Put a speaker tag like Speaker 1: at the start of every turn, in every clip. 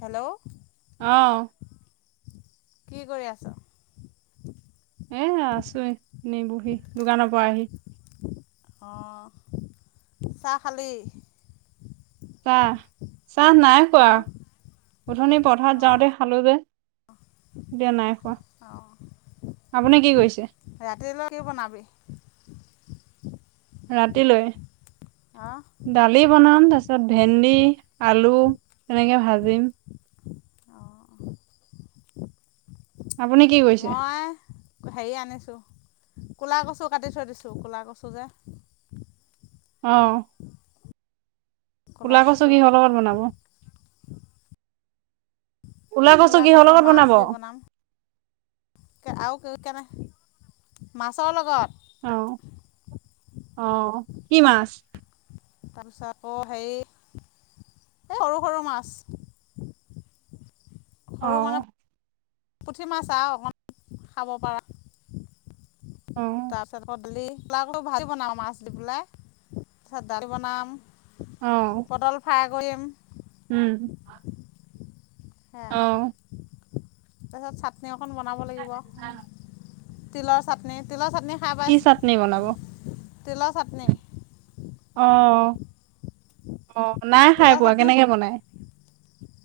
Speaker 1: Hello.
Speaker 2: আহ
Speaker 1: কি কৰি আছ।
Speaker 2: এ আছোই। নিবহি দোকানৰ পৰা আহি।
Speaker 1: অ', চাহ খালি।
Speaker 2: চাহ, চাহ নাই খোৱা
Speaker 1: অঁ
Speaker 2: গধনি পথাৰত যাওঁতে খালো যে। দিয়া নাই খোৱা,
Speaker 1: অঁ
Speaker 2: আপুনি কি কৰিছে।
Speaker 1: ৰাতিলৈ কি বনাবি।
Speaker 2: ৰাতিলৈ
Speaker 1: অঁ
Speaker 2: দালি বনাম তাৰ পিছত ভেন্দি আলু তেনেকে ভাজিম।
Speaker 1: অ'।
Speaker 2: আপুনি কি কৰিছে।
Speaker 1: মই হেৰি আনিছোঁ, ক'লা কচু কাটি থৈ দিছোঁ ক'লা কচু যে।
Speaker 2: অ'। ক'লা কচু কিহৰ গলত বনাব। কোলা কচু
Speaker 1: ক'লা
Speaker 2: কিহৰ
Speaker 1: গছৰ
Speaker 2: লগত বনাব
Speaker 1: মাছ যে
Speaker 2: অ
Speaker 1: বনাম। আৰু কেনে মাছৰ লগত।
Speaker 2: অ', অ', কি মাছ।
Speaker 1: তাৰপিছত আকৌ সেই এই সৰু, সৰু মাছ।
Speaker 2: অ
Speaker 1: সৰু মানে পুঠি মাছ আৰু অকণমান খাব পাৰা।
Speaker 2: অ'।
Speaker 1: তাৰপিছত গধূলিলা আকৌ ভাৰি বনাওঁ মাছ দি পেলাই তাৰপিছত দালি বনাম।
Speaker 2: অ'।
Speaker 1: পটল ফ্ৰাই কৰিম।
Speaker 2: উম।
Speaker 1: সেয়া
Speaker 2: অ
Speaker 1: তাৰপিছত চাটনি অকণ বনাব লাগিব। তিলৰ চাটনি, তিলৰ চাটনি খাই
Speaker 2: কি
Speaker 1: পাইছ
Speaker 2: চাটনি বনাব?
Speaker 1: তিলৰ চাটনি।
Speaker 2: অ', অ', নাই খাই
Speaker 1: তিলৰ
Speaker 2: পোৱা
Speaker 1: চাটনি
Speaker 2: কেনেকে বনায়?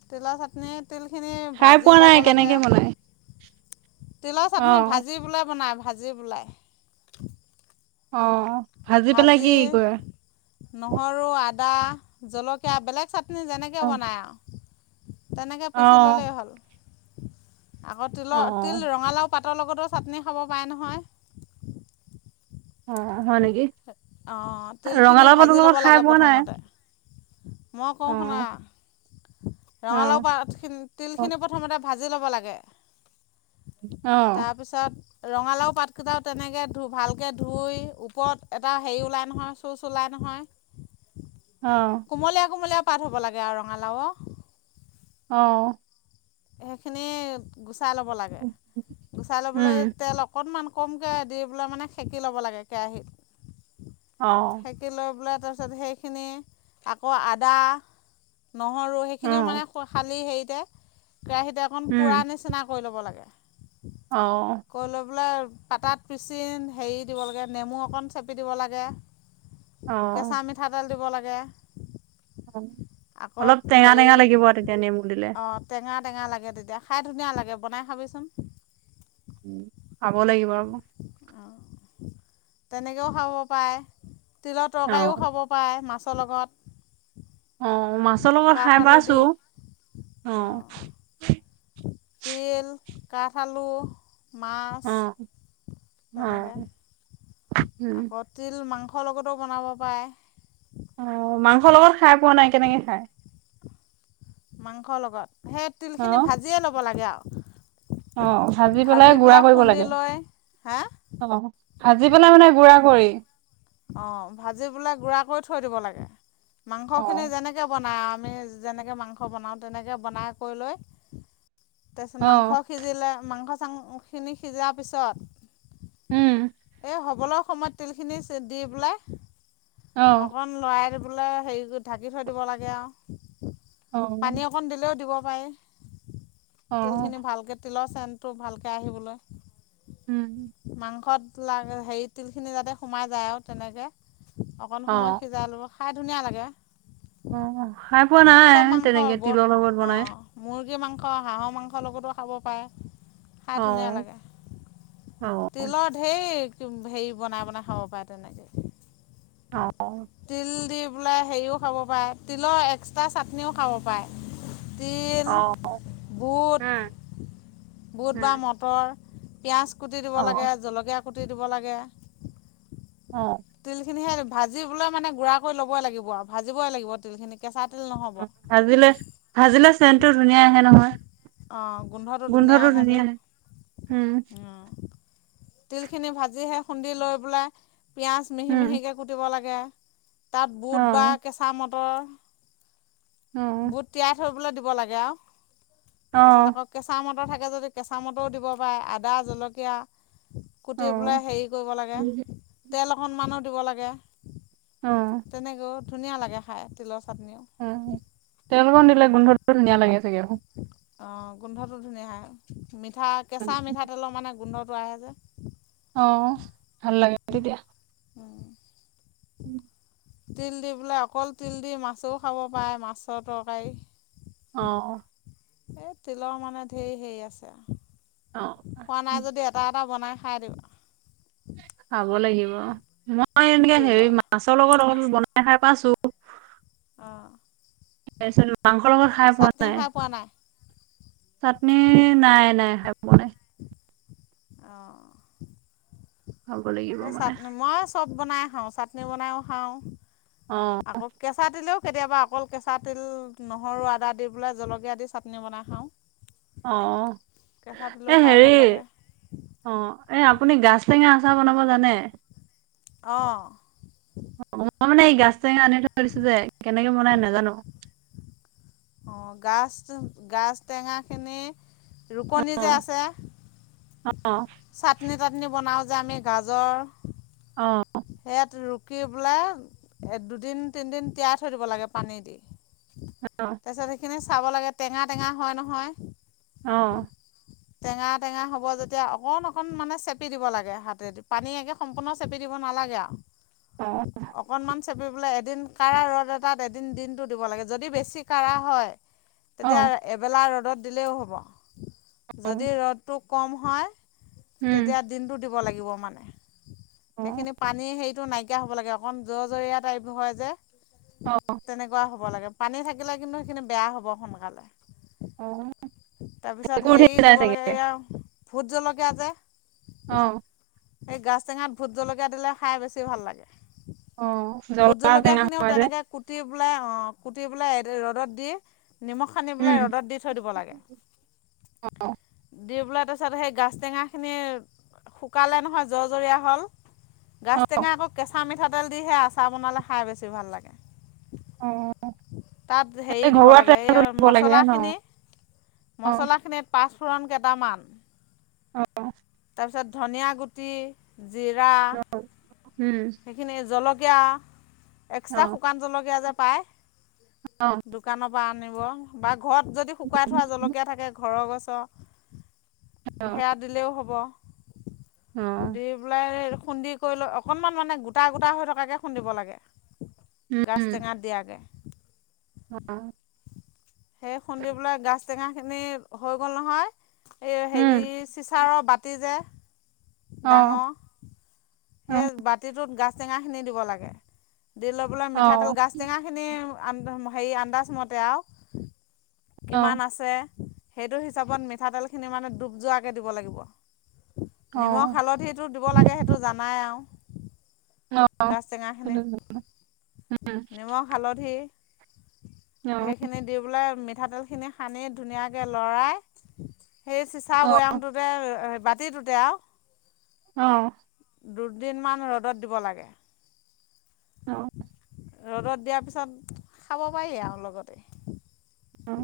Speaker 1: তিলৰ চাটনি তিলখিনি
Speaker 2: খাই
Speaker 1: ভাজি
Speaker 2: পোৱা নাই
Speaker 1: ল'ব লাগে।
Speaker 2: কেনেকে বনাই?
Speaker 1: তিলৰ চাটনি
Speaker 2: অ',
Speaker 1: ভাজি বোলে বনাই ভাজি বোলোই।
Speaker 2: অ', ভাজি পেলাই কি কৰে?
Speaker 1: নহৰু, আদা, জলকীয়া বেলেগ চাটনি যেনেকৈ
Speaker 2: অ',
Speaker 1: বনায় আৰু। তেনেকে পিচি
Speaker 2: অ',
Speaker 1: ল'লেই হ'ল আকৌ তিলৰ
Speaker 2: অ',
Speaker 1: তিল ৰঙালাও পাতৰ লগতো চাটনি খাব পাৰে নহয়।
Speaker 2: অ', হয় নেকি।
Speaker 1: অ', তিলখিনি
Speaker 2: ৰঙালাও পাতৰ
Speaker 1: ভাজি
Speaker 2: লগত
Speaker 1: ল'ব
Speaker 2: খাই
Speaker 1: লাগে
Speaker 2: পোৱা নাই?
Speaker 1: প্ৰথমতে। মই কওঁ শুনা
Speaker 2: অ',
Speaker 1: ৰঙালাও
Speaker 2: অ',
Speaker 1: পাতখিনি তিলখিনি প্ৰথমতে ভাজি ল'ব লাগে
Speaker 2: অ',
Speaker 1: তাৰপিছ পিছত ৰঙালাও পাতকেইটাও তেনেকৈ ধু ভালকৈ ধুই ওপৰত এটা হেৰি ওলাই নহয় শুজ ওলাই নহয়।
Speaker 2: অ'।
Speaker 1: কুমলীয়া কুমলীয়া পাত হ'ব লাগে আৰু ৰঙালাও।
Speaker 2: অ'।
Speaker 1: সেইখিনি গুচাই ল'ব লাগে, গুচাই ল'বলৈ
Speaker 2: উম,
Speaker 1: তেলক অকণমান কমকে দি পেলাই মানে সেকি ল'ব লাগে কেৰাহীত।
Speaker 2: অ'।
Speaker 1: ঢাকি লৈ পেলাই তাৰপিছত সেইখিনি আকৌ আদা নহৰু
Speaker 2: অ
Speaker 1: সেইখিনিও মানে খালি হেৰিতে কেৰাহীতে অকণ পূৰা
Speaker 2: উম,
Speaker 1: নিচিনা কৈ ল'ব লাগে।
Speaker 2: অ'।
Speaker 1: কৈ লৈ পেলাই পাতাত পিচি হেৰি দিব লাগে নেমু অকণ চেপি দিব লাগে। কেঁচা
Speaker 2: অ'।
Speaker 1: মিঠাতেল দিব লাগে।
Speaker 2: অ',
Speaker 1: আকৌ
Speaker 2: অলপ টেঙা
Speaker 1: হেৰি
Speaker 2: টেঙা লাগিব তেতিয়া নেমু দিলে।
Speaker 1: অঁ টেঙা টেঙা লাগে তেতিয়া খাই ধুনীয়া লাগে বনাই খাবিচোন।
Speaker 2: উম, খাব লাগিব আ
Speaker 1: অহ, তেনেকৈও খাব পাৰে তিলৰ
Speaker 2: অ',
Speaker 1: তৰকাৰীও খাব প পাৰে মাছৰ লগত।
Speaker 2: অ', মাছৰ লগত
Speaker 1: কাঠ
Speaker 2: খাই
Speaker 1: আলু
Speaker 2: পাইছো
Speaker 1: দি
Speaker 2: অ'।
Speaker 1: অঁ তিল কাঠ আলু। মাছ
Speaker 2: অ',
Speaker 1: তেনেকে
Speaker 2: অ', উম,
Speaker 1: আকত তিল মাংসৰ লগতো বনাব পাৰে।
Speaker 2: অ', মাংসৰ লগত খাই পোৱা নাই, কেনেকে খাই?
Speaker 1: মাংসৰ লগত সেই
Speaker 2: অ'।
Speaker 1: তিলখিনি ভাজিয়ে ল'ব লাগে আৰু।
Speaker 2: অ', ভাজি পেলাই গুৰা কৰিব লাগে।
Speaker 1: হা
Speaker 2: অ ভাজি পেলাই মানে গুৰা কৰি
Speaker 1: অঁ ভাজি পোলে গুড়া কৰি থৈ দিব লাগে
Speaker 2: অ
Speaker 1: মাংসখিনি যেনেকৈ তেনেকৈ বনায় আৰু আমি যেনেকৈ মাংস বনাওঁ তেনেকৈ বনাই কৰি লৈ তাৰপিছত
Speaker 2: অ
Speaker 1: মাংস সিজিলে মাংস চাংখিনি সিজাৰ পিছত
Speaker 2: উম
Speaker 1: হবলক সময়ত তিলখিনি দি পেলাই
Speaker 2: অ
Speaker 1: অকন লৰাই দিবলে হেৰি কৰি ঢাকি থৈ দিব লাগে আৰু
Speaker 2: অ
Speaker 1: পানী অকণ দিলেও দিব পাৰি
Speaker 2: অ
Speaker 1: তিলখিনি ভালকৈ তিলৰ চেনটো ভালকৈ আহিবলৈ
Speaker 2: উম
Speaker 1: মাংসত লাগ হেৰি তিলখিনি যাতে সোমাই যায় আৰু তেনেকৈ অকণ
Speaker 2: অ
Speaker 1: সময় সিজাই ল'ব খাই ধুনীয়া লাগে
Speaker 2: অ খাই পোৱা
Speaker 1: চব
Speaker 2: নাই
Speaker 1: মাংস
Speaker 2: তেনেকে
Speaker 1: বৰ
Speaker 2: তিলৰ লগত বনাই
Speaker 1: অঁ মুৰ্গী মাংস হাঁহৰ মাংসৰ লগতো খাব পাৰে
Speaker 2: অ
Speaker 1: খাই ধুনীয়া লাগে
Speaker 2: অ
Speaker 1: তিলৰ ঢেৰ হেৰি বনাই বনাই খাব পাৰে তেনেকে
Speaker 2: অ [inaudible]
Speaker 1: তিল দি পেলাই হেৰিও খাব পাৰে তিলৰ এক্সট্ৰা চাটনিও খাব পাৰে তিল
Speaker 2: অ
Speaker 1: বুট
Speaker 2: উম
Speaker 1: বুট
Speaker 2: উম
Speaker 1: বা মটৰ পটৰ পিঁয়াজ কুটি দিব
Speaker 2: অ
Speaker 1: লাগে জলকীয়া কুটি দিব লাগে
Speaker 2: অ [inaudible]
Speaker 1: তিল খিনি সেই ভাজিবলৈ মানে গুড়া কৰি লবই লাগিব আৰু ভাজিবই লাগিব তিল খিনি কেঁচা তিল নহ'ব
Speaker 2: ভাজিলে ভাজিলে চেনটো ধুনীয়া আহে নহয় গোন্ধটো ধুনীয়া আহে ম্
Speaker 1: যে তিলখিনি ভাজিহে খুন্দি লৈ পেলাই পিঁয়াজ মিহি
Speaker 2: উম
Speaker 1: মিহিকৈ কুটিব লাগে তাত
Speaker 2: অ
Speaker 1: বুট বা কেঁচা
Speaker 2: অ
Speaker 1: মটৰ বুট তিয়াই থবলৈ দিব লাগে আৰু
Speaker 2: অ
Speaker 1: তাৰ পিছত আকৌ কেঁচা মটৰ থাকে যদি কেঁচা মটৰও দিব পাৰে আদা জলকীয়া
Speaker 2: অ
Speaker 1: কুটি পেলাই হেৰি কৰিব লাগে তেল অকণমানো দিব লাগে
Speaker 2: অ
Speaker 1: তেনেকৈ ধুনীয়া লাগে খাই তিলৰ চাটনিও
Speaker 2: উম তেল অকণ দিলে গোন্ধটো ধুনীয়া লাগে চাগে
Speaker 1: অঁ গোন্ধটো ধুনীয়া হয় মিঠা কেঁচা মিঠাতেলৰ মানে গোন্ধটো আহে যে
Speaker 2: অ ভাল লাগে তেতিয়া
Speaker 1: অ [inaudible]
Speaker 2: উওম [inaudible]
Speaker 1: তিল দি পোলাই অকল তিল দি মাছও খাব পাৰে মাছৰ তৰকাৰী
Speaker 2: অ
Speaker 1: এই তিলৰ মানে ধেৰ হেৰি আছে।
Speaker 2: অ
Speaker 1: খোৱা নাই যদি এটা এটা বনাই খাই দিওঁ।
Speaker 2: খাব লাগিব মই এনে হে
Speaker 1: তিলৰ
Speaker 2: মাছৰ লগত অল বন খাই পাইছো
Speaker 1: অঁ
Speaker 2: মাংসৰ লগত খাই পোৱা
Speaker 1: চাটনি
Speaker 2: নাই।
Speaker 1: খাই পোৱা নাই
Speaker 2: চাটনি নাই নাই খ বনাই।
Speaker 1: অ।
Speaker 2: খাব লাগিব
Speaker 1: স
Speaker 2: মানে
Speaker 1: চাটনি মই চব বনাই খাওঁ চাটনি বনাইও খাওঁ।
Speaker 2: অ।
Speaker 1: আকৌ কেঁচা তিলেও কেতিয়াবা অকল কেঁচা তিল নহৰু আদা দি পেলাই জলকীয়া দি চাটনি বনাই খাওঁ।
Speaker 2: অ
Speaker 1: কেঁচা তিলো
Speaker 2: এ
Speaker 1: খাই
Speaker 2: হেৰি
Speaker 1: ভাল লাগে
Speaker 2: অ' এই আপুনি গাজ টেঙা আচাৰ বনাব জানে?
Speaker 1: অঁ।
Speaker 2: মই মানে এই গাজ টেঙা আনি থৈ দিছো যে, কেনেকে বনাই নাজানো।
Speaker 1: অঁ গাজ গাজ টেঙাখিনি ৰুকনি যে আছে।
Speaker 2: অঁ।
Speaker 1: চাটনি তাটনি বনাওঁ যে আমি গাজৰ,
Speaker 2: অ'।
Speaker 1: সেয়াত ৰুকি পেলাই দুদিন-তিনদিন তিয়াই থৈ দিব লাগে পানী দি। [inaudible]
Speaker 2: অ'।
Speaker 1: তাৰপিছত সেইখিনি চাব লাগে টেঙা টেঙা হয় নহয়।
Speaker 2: অ'।
Speaker 1: টেঙা টেঙা হ'ব যেতিয়া অকন অকন মানে চেপি দিব লাগে। হাতে পানী একে সম্পূৰ্ণ চেপি দিব নেলাগে আ।
Speaker 2: অ
Speaker 1: অকণমান চেপি পেলে এদিন কাঢ়া ৰ'দ এটাত এদিন দিনটো দিব লাগে, যদি বেছি কাৰা হয়।
Speaker 2: অ
Speaker 1: তেতিয়া এবেলা ৰ'দত দিলেও হ'ব।
Speaker 2: অ
Speaker 1: যদি ৰ'দটো কম হয়,
Speaker 2: উম
Speaker 1: তেতিয়া দিনটো দিব লাগিব মানে।
Speaker 2: অ
Speaker 1: সেইখিনি পানী হেৰিটো নাইকিয়া হ'ব লাগে, অকণ জৰ জৰীয়া টাইপ হয় যে।
Speaker 2: অ'।
Speaker 1: তেনেকুৱা হ'ব লাগে, পানী থাকিলে কিন্তু সেইখিনি বেয়া হ'ব সোনকালে।
Speaker 2: অ একো
Speaker 1: তাৰপিছত
Speaker 2: উঠি
Speaker 1: হেৰি
Speaker 2: যায়
Speaker 1: দিব
Speaker 2: চাগে
Speaker 1: লাগে এইয়া ভোট জলকীয়া যে।
Speaker 2: অ'।
Speaker 1: সেই গাজ টেঙাত ভোট জলকীয়া দিলে খাই বেছি ভাল লাগে।
Speaker 2: অ
Speaker 1: ভোট
Speaker 2: জ্বলা টেঙা
Speaker 1: জলকীয়াখিনিও
Speaker 2: হয় যে
Speaker 1: তেনেকে কুটি পেলাই অ' কুটি পেলাই ৰ'দত দি নিমখ, সানি পেলাই ৰ'দত দি থৈ দিব লাগে। দি পেলাই তাৰপিছত সেই গাাজ টেঙা খিনি শুকালে নহয়, জৰ্জৰীয়া হ'ল
Speaker 2: অ
Speaker 1: গাছ টেঙা আকৌ কেঁচা মিঠাতেল দি সেই আচাৰ বনালে খাই বেছি ভাল লাগে।
Speaker 2: অ
Speaker 1: তাত হেৰি
Speaker 2: এই
Speaker 1: দিব
Speaker 2: ঘৰুৱা
Speaker 1: লাগে
Speaker 2: তেলটো
Speaker 1: এইয়া
Speaker 2: দিব লাগে ন
Speaker 1: মছলাখিনি।
Speaker 2: অ
Speaker 1: মছলাখিনিত পাঁচফোৰণ কেটামান,
Speaker 2: অ
Speaker 1: তাৰপিছত ধনিয়া গুটি, জিৰা,
Speaker 2: উম
Speaker 1: সেইখিনি জলকীয়া।
Speaker 2: অ
Speaker 1: এক্সট্ৰা শুকান জলকীয়া যে পায়
Speaker 2: অ
Speaker 1: দোকানৰ পৰা আনিব। বা ঘৰত যদি শুকুৱাই থোৱা জলকীয়া থাকে, ঘৰৰ গছৰ। সেয়া দিলেও হ'ব।
Speaker 2: উম।
Speaker 1: দি পেলাই খুন্দি কৰি লৈ অকনমান মানে গোটা গোটা হৈ থকাকে খুন্দিব লাগে। গাছ
Speaker 2: উম
Speaker 1: টেঙাত দিয়াকে।
Speaker 2: অ'।
Speaker 1: সেই খুন্দি পেলাই গাছ টেঙাখিনি হৈ গ'ল নহয় এই
Speaker 2: উম
Speaker 1: হেৰি চিচাৰৰ বাট তি যে
Speaker 2: অ
Speaker 1: ডাঙৰ।
Speaker 2: অ
Speaker 1: সেই বাতিটোত গাছ টেঙা খিনি দিব লাগে, দি লৈ পেলাই মিঠাতেল গাছ টেঙাখিনি আ হেৰি আন্দাজমতে আও।
Speaker 2: অ অ
Speaker 1: কিমান আছে, সেইটো হিচাপত মিঠাতেলখিনি মানে ডুব যোৱাকে দিব লাগিব।
Speaker 2: অ অ
Speaker 1: নিমখ, হালধিটো, দিব লাগে সেইটো জানাই আৰু।
Speaker 2: অ
Speaker 1: গাছ, টেঙাখিনিত, নিমখ, হালধি সেইখিনি দি পেললে মিঠাতেলখিনি, সানি ধুনীয়াকৈ লৰাই সেই চিচা বৈয়ামটো। ত বাতি তোতে আৰু
Speaker 2: অ
Speaker 1: দুদিনমান ৰ'দত, দিব লাগে।
Speaker 2: অ
Speaker 1: ৰ'দত, দিয়াৰ পিছত খাব পাৰি আৰু লগতে
Speaker 2: অঁ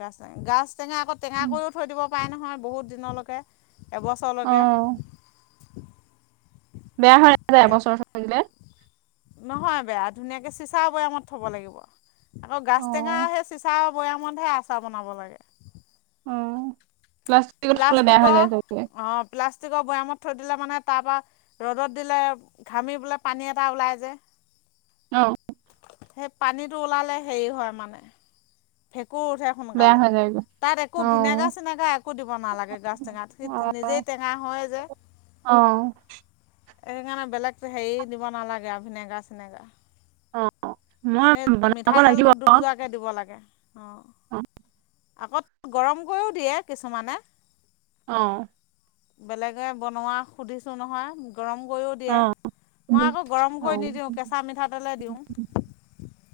Speaker 1: গাছ, টে গাছ টেঙা, আকৌ টেঙা কৰিও থৈ দিব পাৰে নহয় বহুত দিনলৈকে
Speaker 2: অ
Speaker 1: এবছৰলৈকে।
Speaker 2: বেয়া হৈ নাযায় এবছৰ থলে থয় দিলে
Speaker 1: নহয় বেয়া ধুনীয়াকে চিচা বৈয়ামত থব লাগিব আকৌ
Speaker 2: অ
Speaker 1: গাছ টেঙা, সেই চিচা বৈয়ামতহে আচাৰ বনাব লাগে।
Speaker 2: অ প্লাছ
Speaker 1: প্লাষ্টিকৰ অ প্লাষ্টিকৰ, বৈয়ামত থৈ দিলে মানে তাৰ পৰা ৰ'দত, দিলে ঘামি পোলে পানী এটা ওলাই যায়্
Speaker 2: অ
Speaker 1: সেই পানীটো ওলালে হেৰি হয় মানে ভেঁকুৰ উঠে।
Speaker 2: বেয়া
Speaker 1: সোনকালে
Speaker 2: হয় যায়।
Speaker 1: তাত একো ভিনেগাৰ- চিনেগাৰ একো দিব নালাগে গাছ টেঙাত সি
Speaker 2: অ
Speaker 1: নিজেই টেঙা হয় যে। [unintelligible]
Speaker 2: অ
Speaker 1: সেইকাৰণে বেলেগ হেৰি দিব নালাগে আৰু ভিনেগাৰ- চিনেগাৰ
Speaker 2: অ মই বনাব লাগিব আকৌ
Speaker 1: তাকে দিব লাগে অঁ আকৌ গৰম কৰিও দিয়ে কিছুমানে।
Speaker 2: অ
Speaker 1: বেলেগে বনোৱা সুধিছোঁ নহয় গৰম কৰিও দিয়ে মই আকৌ গৰম
Speaker 2: অ
Speaker 1: কৰি নিদিওঁ কেঁচা মিঠাতেলে, দিওঁ।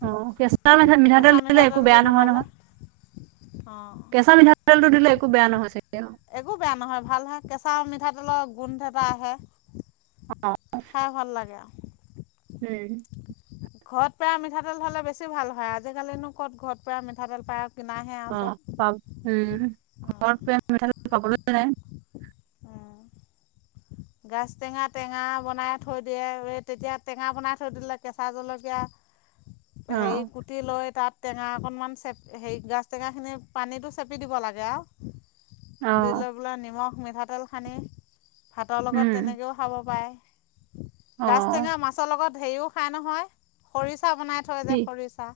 Speaker 2: অ কেঁচা মঠা মিঠাতেল,
Speaker 1: কেঁচা
Speaker 2: দি দিলে একো
Speaker 1: দি
Speaker 2: বেয়া নহয়
Speaker 1: বনালে
Speaker 2: নহয়।
Speaker 1: অঁ
Speaker 2: কেঁচা মিঠাতেলটো, দিলে এক বেয়া নহয় চাগে।
Speaker 1: একো বেয়া নহয় ভাল হয় কেঁচা মিঠাতেলৰ, গোন্ধ এটা আহে।
Speaker 2: অ
Speaker 1: খাই ভাল লাগে আৰু।
Speaker 2: উম'
Speaker 1: ঘৰত পেৰা মিঠাতেল, হলে বেছি ভাল হয় আজিকালিনো ক'ত ঘৰত পেৰা মিঠাতেল পাই।
Speaker 2: অ পাব উম ঘৰত পেৰা মিঠাতেল, পাবলৈ নাই।
Speaker 1: উম গাজ টেঙা টেঙা, বনাই থৈ দিয়ে এই তেতিয়া টেঙা বনাই থৈ দিলে কেঁচা জলকীয়া,
Speaker 2: অ
Speaker 1: হেৰি কুটি কুটি লৈ তাত টেঙা অকণমান চেপ হেৰি গাজ, টেঙাখিনি পানীটো চেপি দিব লাগে আৰু।
Speaker 2: অ
Speaker 1: দি লৈ পেলাই নিমখ, মিঠাতেল, খানি ভাতৰ লগত
Speaker 2: উম
Speaker 1: তেনেকৈও খাব পাৰে
Speaker 2: অ
Speaker 1: গাছ টেঙা মাছৰ লগত হেৰিও খাই নহয়, খৰিচা বনাই থৈ যে
Speaker 2: কি
Speaker 1: খৰিচা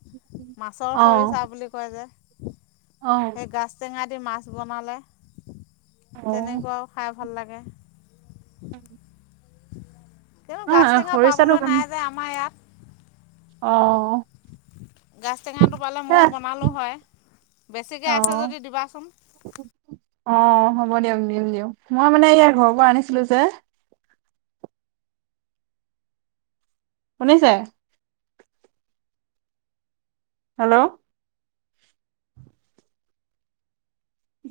Speaker 1: মাছৰ
Speaker 2: অ
Speaker 1: খৰিচা বুলি কয় যে।
Speaker 2: অ'।
Speaker 1: এই গাজ টেঙা দি মাছ বনালে
Speaker 2: অ
Speaker 1: তেনেকুৱাও খাই ভাল লাগে।
Speaker 2: [inaudible]
Speaker 1: কিন্তু
Speaker 2: অ
Speaker 1: গাজ টেঙা
Speaker 2: খৰিচাটো
Speaker 1: পাবলৈ নাই যে আমাৰ ইয়াত।
Speaker 2: অ'।
Speaker 1: গাজ টেঙাটো পালে
Speaker 2: এ
Speaker 1: ময়ো বনালোঁ হয়, বেছিকৈ
Speaker 2: অ
Speaker 1: আছে যদি দিবাচোন।
Speaker 2: অ', হ'ব দিয়ক দিয়ক নিম দিম মই মানে ইয়া ঘৰৰ পৰা আনিছিলো যে। শুনিছে? হেল্ল'?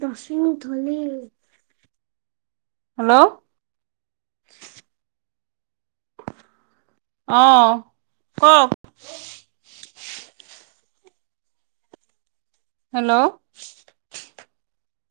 Speaker 2: দশ মিনিট হ'লেই। হেল্ল'? অ', কওক? হেল্ল'?